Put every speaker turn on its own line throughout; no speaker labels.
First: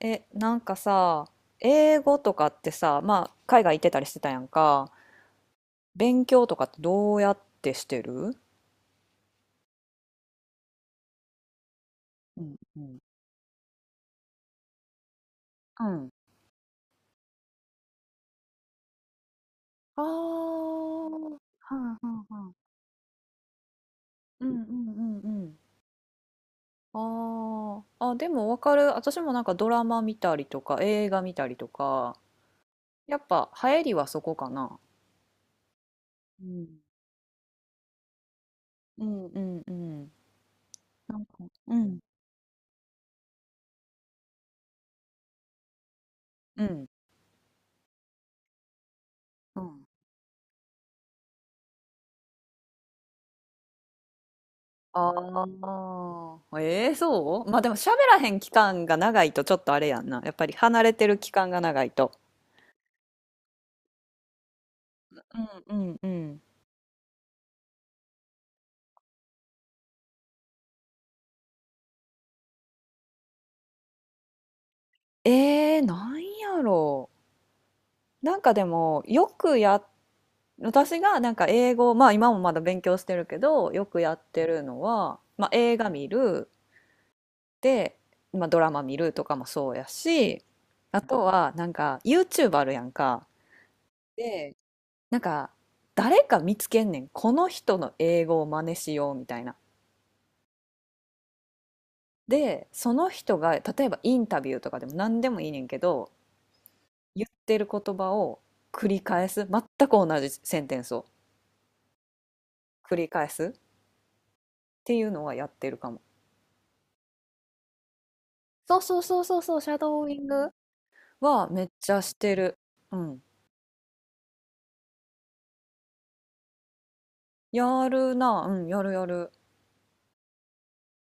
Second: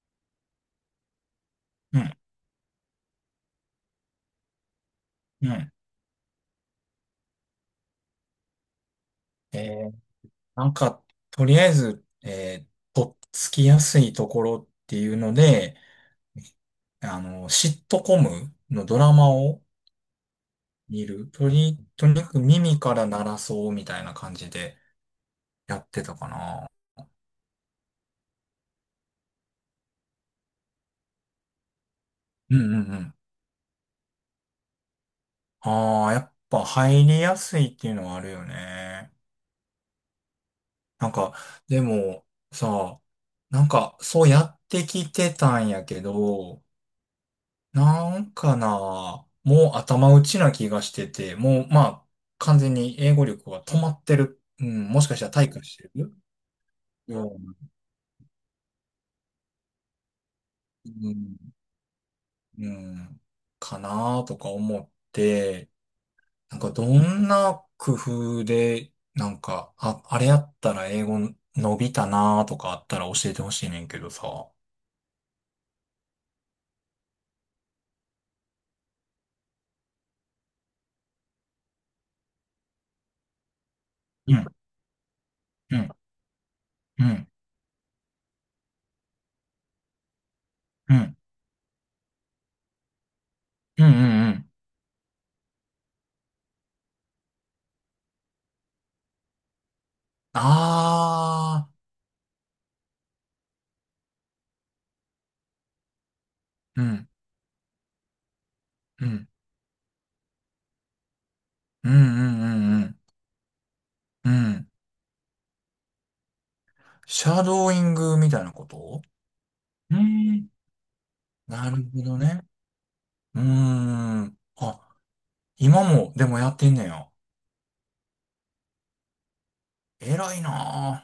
なんかさ、英
うん、
語とかってさ、まあ、海外行ってたりしてたやんか、
うん。
勉強とかってどうやってしてる？
えー、なんか、とりあえず、
うんうん。
とっつきやすいところっていうので、
うん。
あの、シットコムのドラマを
あー
見る。
はん
と
は
に
ん
か
は
く
ん。
耳から鳴らそうみたいな感
うん
じ
うんう
で
んうん。
やってたかな。
あーあ、でもわかる。私もなんかドラマ見たりとか、映画見たりとか、
うんうんうん。
やっぱ流行りはそこかな。
ああ、やっ
う
ぱ
ん。
入りやすいっていうのはあるよ
う
ね。
ん。うんうんうんうん。
なん
なんか、
か、
う
で
ん
もさ、なんかそうやってきてたんやけど、
うん、
なんかな、
う
もう
ん。
頭打ちな気がしてて、もうまあ、完全に英語力は止まってる。うん、もしかしたら退化し
あ
てる
あ、ええ、
よう
そう、
な、
まあでも喋らへん期間が長いとちょっとあれやんな。やっぱり離
う
れてる期
ん、
間が長いと。
うんかなとか思って、
うんうんうん。
なんかどんな工夫で、なんか、あ、あれやったら英語伸びたなとかあったら教えてほしいねんけどさ。
ええ、なんやろう。なんかでも、よくや、私がなんか英語、まあ今もまだ勉強してるけど、よくやっ
うん、
てるのは、まあ
う
映
ん、
画見る、
うん、
で、まあドラマ見るとかもそうやし、
う
あ
ん、
とはなんか YouTube あるやんか。
うん、うん、うん。
なんか誰か見つけんねん、この人の英語を真似しようみたいな。
ああ、
でその人が例えばインタビューとかでも何でもいいねんけど、
うん、
言ってる言葉を繰り
う
返
ん、
す、全く同じセンテンスを
うん、うん、うん、う
繰
ん。
り返すっ
うん、
ていうのはやってるかも。
シャドーイングみたいなこ
そうそう
と。
そうそうそう、シャ
う
ドーイン
ん。
グはめっ
なる
ちゃ
ほ
し
ど
て
ね。
る。うん。
うーん。あ、今も、でもやってんねや。
やるな。うん、やるやる。
偉いな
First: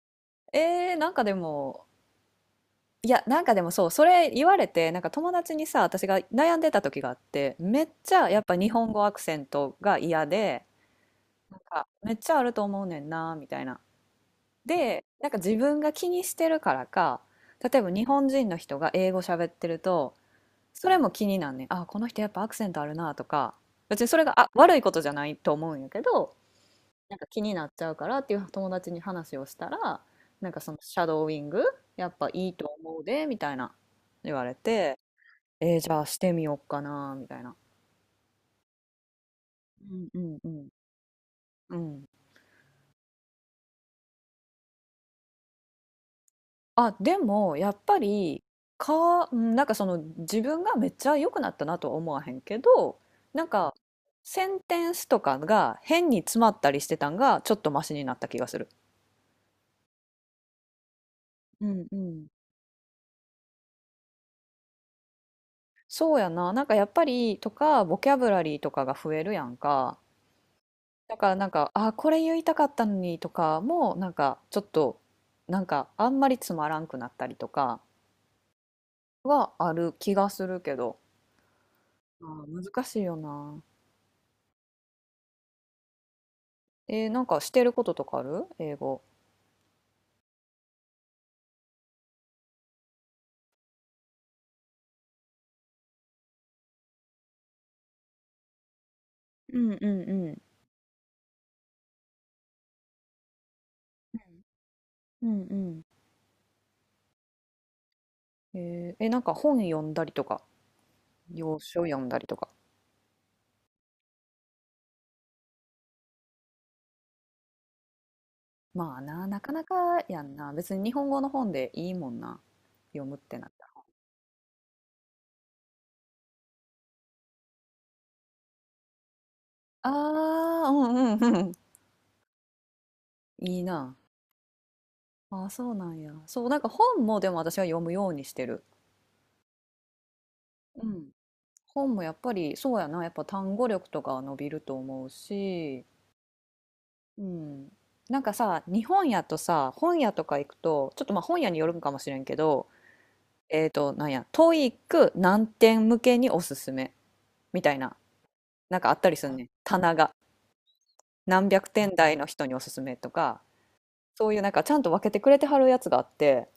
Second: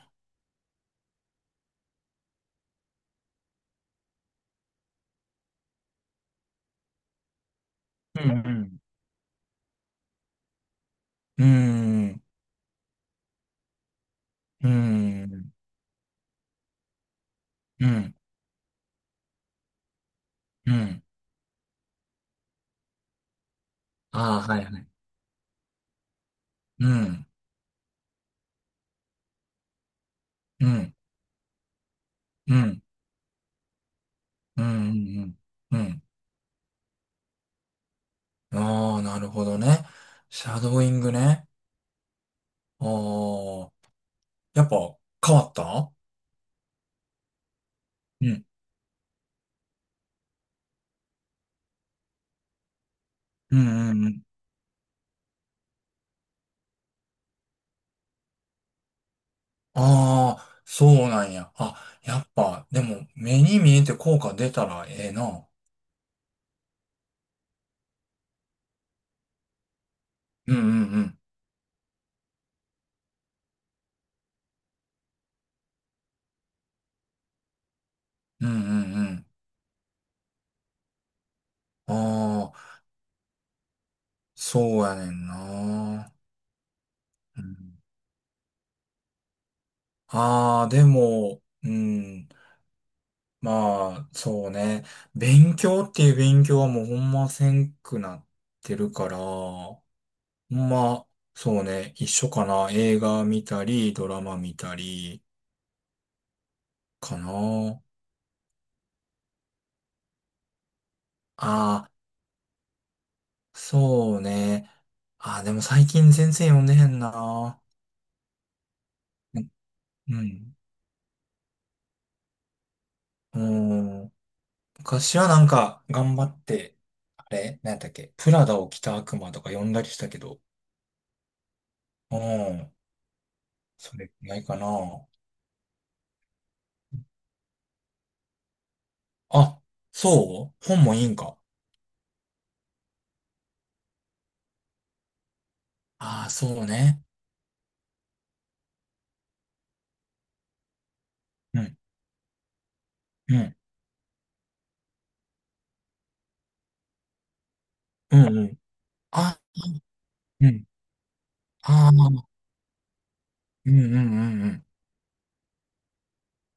なんかでも、いや、なんかでもそう、それ言われて、なんか友達にさ、私が悩んでた時があって、めっち
ぁ。
ゃ
う
やっぱ日
ん
本語アクセントが嫌で、
うん。
なんか
う
め
ー
っ
ん。
ちゃあると思うねんな、みたいな。
う
で、
ー
なんか
ん。
自分が気にしてるからか、例え
う
ば日
ん。
本人の人が英語喋ってると、
う
それ
ん。
も気になんねん。あ、この人やっぱアクセントあるな、とか、別にそれが、
あ
あ、
ーはい
悪
は
い
い。
ことじゃないと思うんやけど、
う
なん
ん。
か気になっちゃうからっていう友達に話をしたら、なんか
う
その
ん。
シャドーイング、やっぱいい
う
と
ん。
思うで、みたいな。言われ
う
て、
ん。う
じゃ
ん。
あしてみようかな、みたいな。
ああー、なるほどね。
うんうん
シ
う
ャ
ん。
ドーイングね。
うん。
ああ、やっぱ変わった。
あ、でもやっぱ
う
り
ん。
か、うん、なんかその自分がめっちゃ良くなったなとは思わへんけど、なん
う
か
ん。うん。
センテンスとかが変に詰まったりしてたんがちょっとマシになった気がする。
ああ、そうなんや。
う
あ、
んう
や
ん。
っぱ、でも、目に見えて効果出たらええな。
そうやな、なんかやっぱりとかボキャブラリーとかが増えるやんか。
うんうんう
だ
ん。
からなんか、あ、これ言いたかったのにとかもなんかちょっと、なんかあんまりつまらんくなったりとか。
うんうん
はある気がするけど。
うん。
あー、
ああ、
難しいよな。
そうやねんな。
なんか
う
してる
ん、
こととかある、英語？
ああ、でも、うん。まあ、そうね。勉強っていう勉強はもうほんませんくなってるから、
うんうん
ほ
うん。
んま、そうね。一緒かな。映画見たり、ドラマ見たり、
うんうんうん。
かな。
なんか本読んだりとか、洋書
あ
読
あ。
んだりとか。
そうね。あ、でも最近全然読んでへんな。
まあな、なかなか
う
やんな。
ん。
別に日本語の本でいいもんな。読むって
う
なった
ん。昔はなんか頑張って、あれなんだっけプラダを着た悪魔とか読んだり
ら。
したけど。
ああ、うんうんうん。
うん。
いいな。
それくらいかな。
ああ、そうなんや。そう、なんか本もでも私は読むようにしてる。
あ、そう本
う
もいい
ん。
んか。
本もやっぱり、そうやな。やっぱ単語力とかは伸びると思うし、
ああ、そうね。
うん、なんかさ、日本屋とさ、本屋とか行くと、ちょっとまあ本屋に
う
よる
ん。
んかもしれんけど、
うん。
なんや、トイック何点向けにおすすめみたいな、
うんうん。
なんかあったりすん
あ、
ねん。棚が。
うん。
何百
あ
点台の
あ、
人におすすめとか、
うんうんう
そういう
んう
なんか
ん。
ちゃんと分けてくれてはるやつがあって、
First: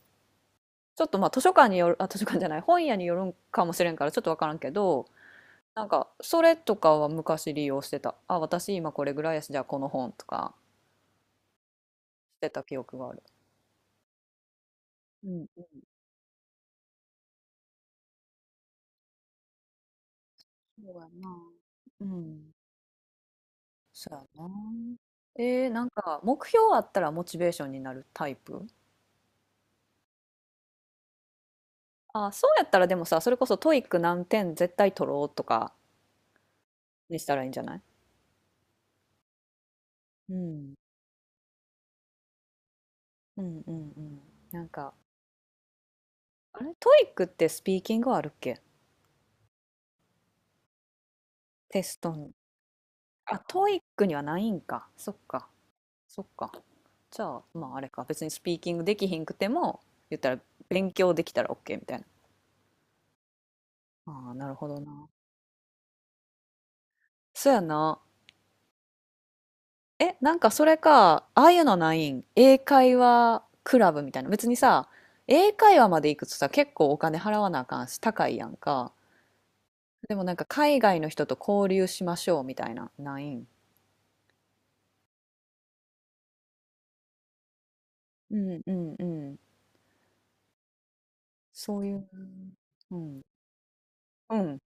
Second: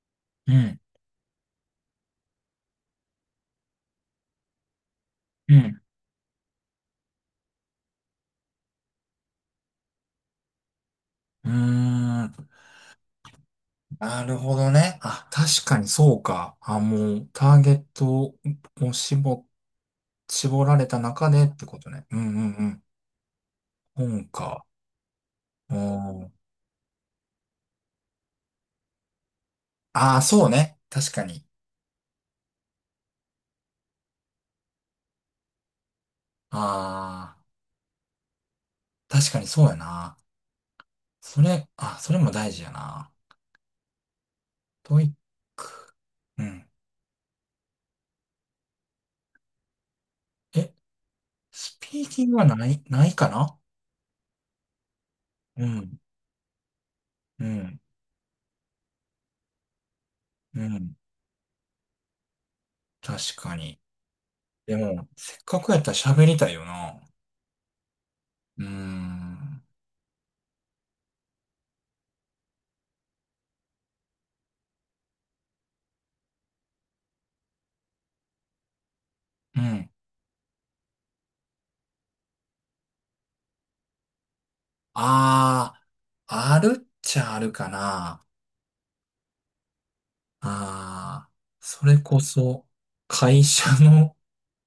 うん。
ちょっとまあ図書館による、あ、図書館じゃない、本屋によるんかもしれんからちょっとわからんけど、
うん。
なんかそれとかは昔利用してた。あ、私今これぐらいやし、じゃあこの本とか
うー
して
ん。
た記憶がある。
なるほどね。
う
あ、
ん。
確かにそうか。あ、もう、ターゲットを絞られ
そ
た
うや
中
な。
でってこと
う
ね。うん
ん。
うんうん。
そうや
本
な。
か。う
なんか
ん、
目標あったらモチベーションになるタイプ？
ああ、そうね。確かに。
あ、そうやったらでもさ、それこそトイック何点絶対取ろうとかにした
あ
らいいんじゃない？
あ、確かにそうやな。
うん。
あ、それも大事やな。
うんうんうん。なんか、
トイック。う
あ
ん。
れ、トイックってスピーキングはあるっけ、
え、ス
テス
ピー
ト
キン
に？
グはないか
あ、
な。
トイックにはないんか。そっか。
うん、
そっか。じゃあ、
う
まあ
ん、
あれか。別にスピーキングできひんくても、言ったら
う
勉
ん。
強できたら OK みたいな。
確かに。
ああ、なるほ
で
ど
も、
な。
せっかくやったら喋りたいよな。
そうやな。
うーん。
え、なんかそれか、ああいうのないん、英会話クラブみたいな。別にさ、英会話まで行くとさ、結構お金払わなあかんし、高いやんか。
うん、
でもなんか海外の人と交流しましょうみたいな、ないん？
ああ、あるっちゃあるかな。
うんうんうん。
ああ、
そう
そ
い
れ
う。
こそ、
うん。
会社の
うん。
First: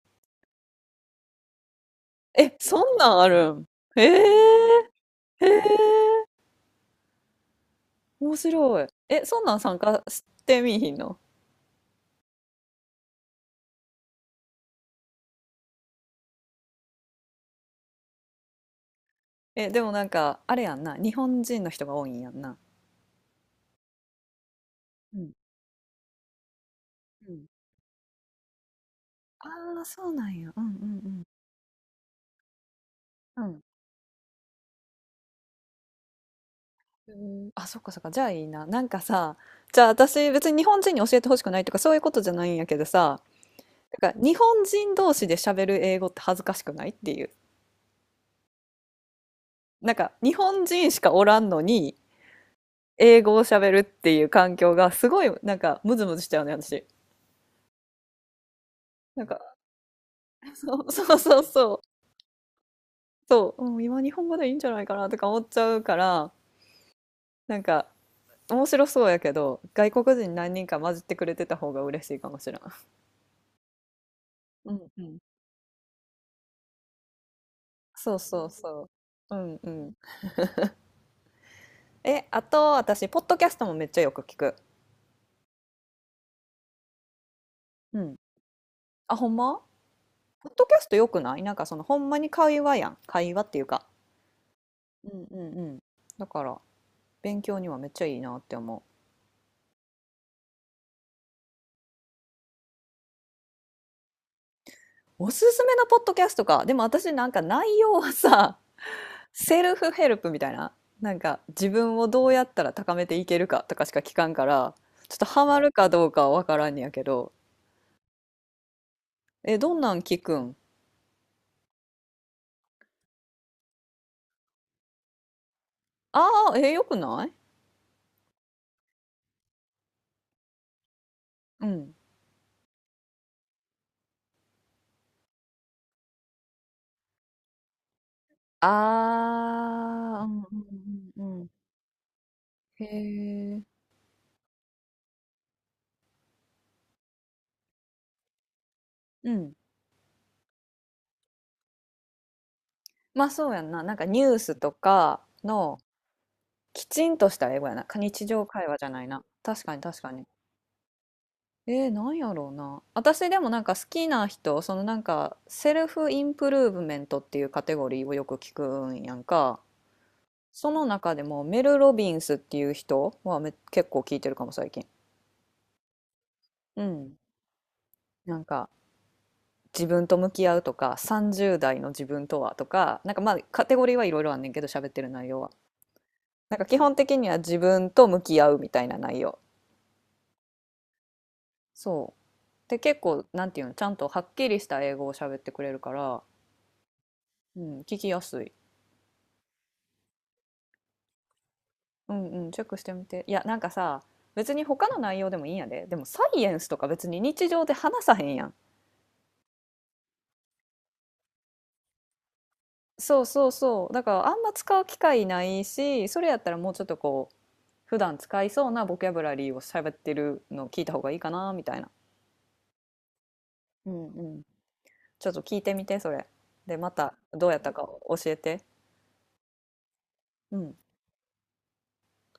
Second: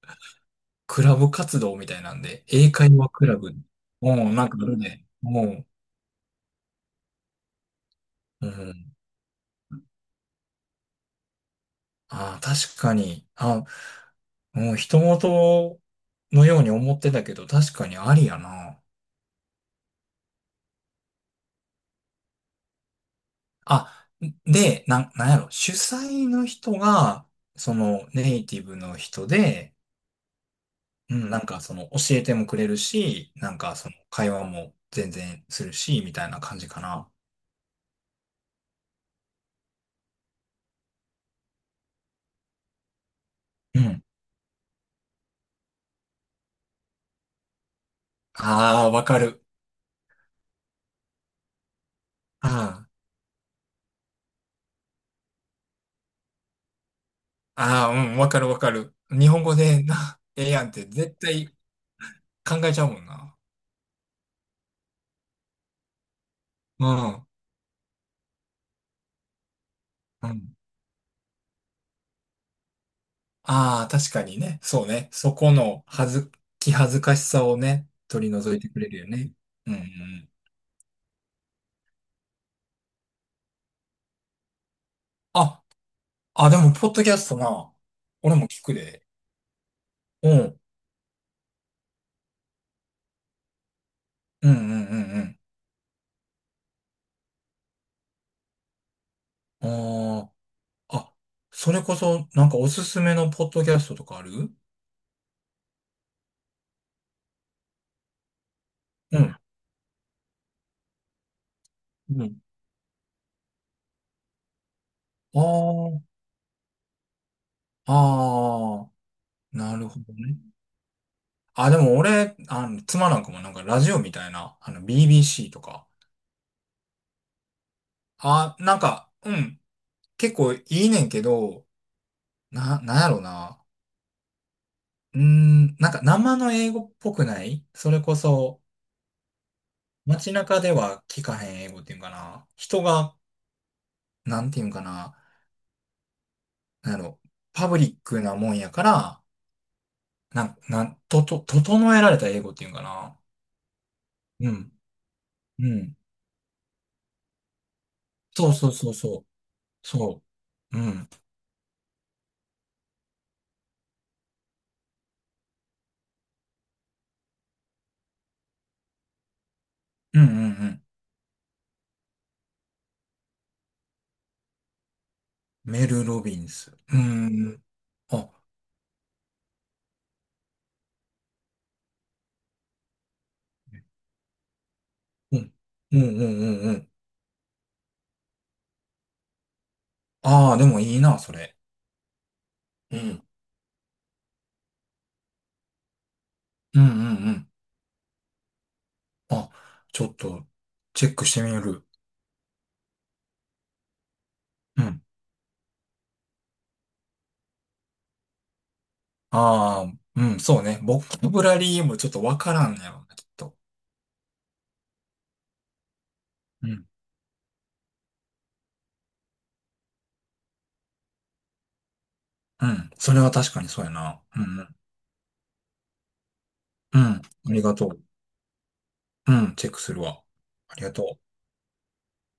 クラブ活動みたいなんで、
え、
英
そ
会
ん
話
なん
ク
あ
ラ
る
ブ。
ん？へ
うん、なんかある
え。
ね。
へ
も
ええー、面
う、う
白い。
ん。
え、そんなん参加してみいひんの？
ああ、確かに。あ、うん、人事のように思ってたけど、確かにありやな。
え、でもなんか、あれやんな。日本人の人が多いんやんな。
あ、で、
う
なん
ん。
やろ、主催の人が、
うん。
そのネイティブの人で、
ああ、そうなんや。うんうんう
う
ん。
ん、なんかその教えてもくれるし、
う
なん
ん。
かその会話も全然するし、みたいな感じかな。
うん、あ、そっかそっか、じゃあいいな。なんかさ、じゃあ私別に日本人に教えてほしくないとかそういうことじゃないんやけどさ、
うん。
なんか日本人同士で喋る英語って恥ずかしくないっていう。
ああ、わかる。
なんか日本人しかおらんのに
あ
英語を喋るっていう環境がすごいなんかムズムズしちゃうね、私。
あ、ああ、うん、わかるわかる。
なん
日本
か、
語でな、ええ やんっ
そ
て
うそ
絶
うそう
対
そう、
考えちゃうもんな。
そう、うん、今日本語でいいんじゃないかなとか思っちゃうから、
うん。
なんか面白そうやけど、外国
う
人何
ん。
人か混じってくれてた方が嬉しいかもしれん。
ああ、確かにね。
う
そ
ん
う
う
ね。
ん、
そこのはず、気恥ずかしさをね、
そう
取り
そう
除いてく
そ
れるよね。
う。うんう
うんう
ん。
ん。
え、あと私、ポッドキャストもめっちゃよく聞く。
あ、あ、でも、ポッドキャストな。
うん。
俺も聞くで。
あ、ほんま？
う
ポッ
ん。
ドキャストよくない？なんかそのほんまに会話やん。会話っていうか。
うんうん
う
う
んうん
ん
うん。だから勉強にはめっちゃいいなって思
うん。あーあ、それこそ、なんかおすすめのポッドキャストとかある。
う。おすすめのポッドキャストか。でも私なんか内容はさ、
う ん。
セルフヘルプみたいな。なんか自分を
う
どう
ん。
やったら高めていけるかとかしか聞かんから、ちょっとハマるか
あ
どうかはわからんねやけど。
あ、ああ、
え、ど
な
ん
る
なん
ほど
聞く
ね。
ん？
あ、でも俺、あの、妻なんかもなんかラジオみたいな、あの、BBC とか。
ああー、え、よくない？
あ、なんか、うん、結構いいねんけ
う
ど、
ん。
なんやろな。うーん、なんか生の英語っぽくない、それこそ、
ああ、う
街中
ん
で
う
は
ん
聞
う
か
んうん。
へん英語っていうんかな。人
へ
が、
え。
なんていうんかな。なんやろ、パブリックなもんやから、
うん。
なん、なん、と、整えられた英語っていうんかな。
ま、あ、そうやんな。なんかニュー
う
スと
ん。
か
う
の
ん。
きちんとした英語やな。か日常
そう
会
そう
話じゃ
そう
ないな。
そ
確かに
う。
確か
そ
に。
う。うん。
なんやろうな。私でもなんか好きな人、そのなんかセルフインプルーブメントっていうカテゴリーをよく聞くんやんか。
うんうんう
そ
ん。
の中でもメル・ロビンスっていう人は結構聞いてるかも最近。
メル・ロビンス。
う
う
ん。
ん。あ、
なんか自分と向き合うとか30代の自分とは、とかなんかまあカテゴリーはいろいろあんねんけど、喋ってる内
う
容は
ん。うんう
なん
ん
か
うんう
基
ん。
本的には自分と向き合うみたいな内容。
ああ、でもいいな、それ。
そうで
う
結構
ん。
なんていうの、ちゃんとはっきりした英語を喋ってくれるから、
うんうんうん。
うん、聞きやすい。
あ、ちょっと、チェックしてみる。
うんうん、チェックしてみて。いや、なんかさ、別に
う
他の
ん。
内容でもいいんやで、でもサイエンスとか別に日常で話さへんやん。
ああ、うん、そうね。ボキャブラリーもちょっとわからんねやろうね、
そ
き
う
っ
そう
と。
そう、だからあんま使う機会ないし、それやったら
う
もうちょ
ん。
っとこう普段使いそうなボキャブラリーを喋ってるのを聞いた方がいいかなみたいな。
うん。それは確かにそう
う
や
ん
な。
う
う
ん。
んうん。
ちょっと聞いてみて、それ。で、ま
うん。
た
あ
どうやっ
り
た
が
か
とう。
教えて。
うん、チェックするわ。
うん。
ありがとう。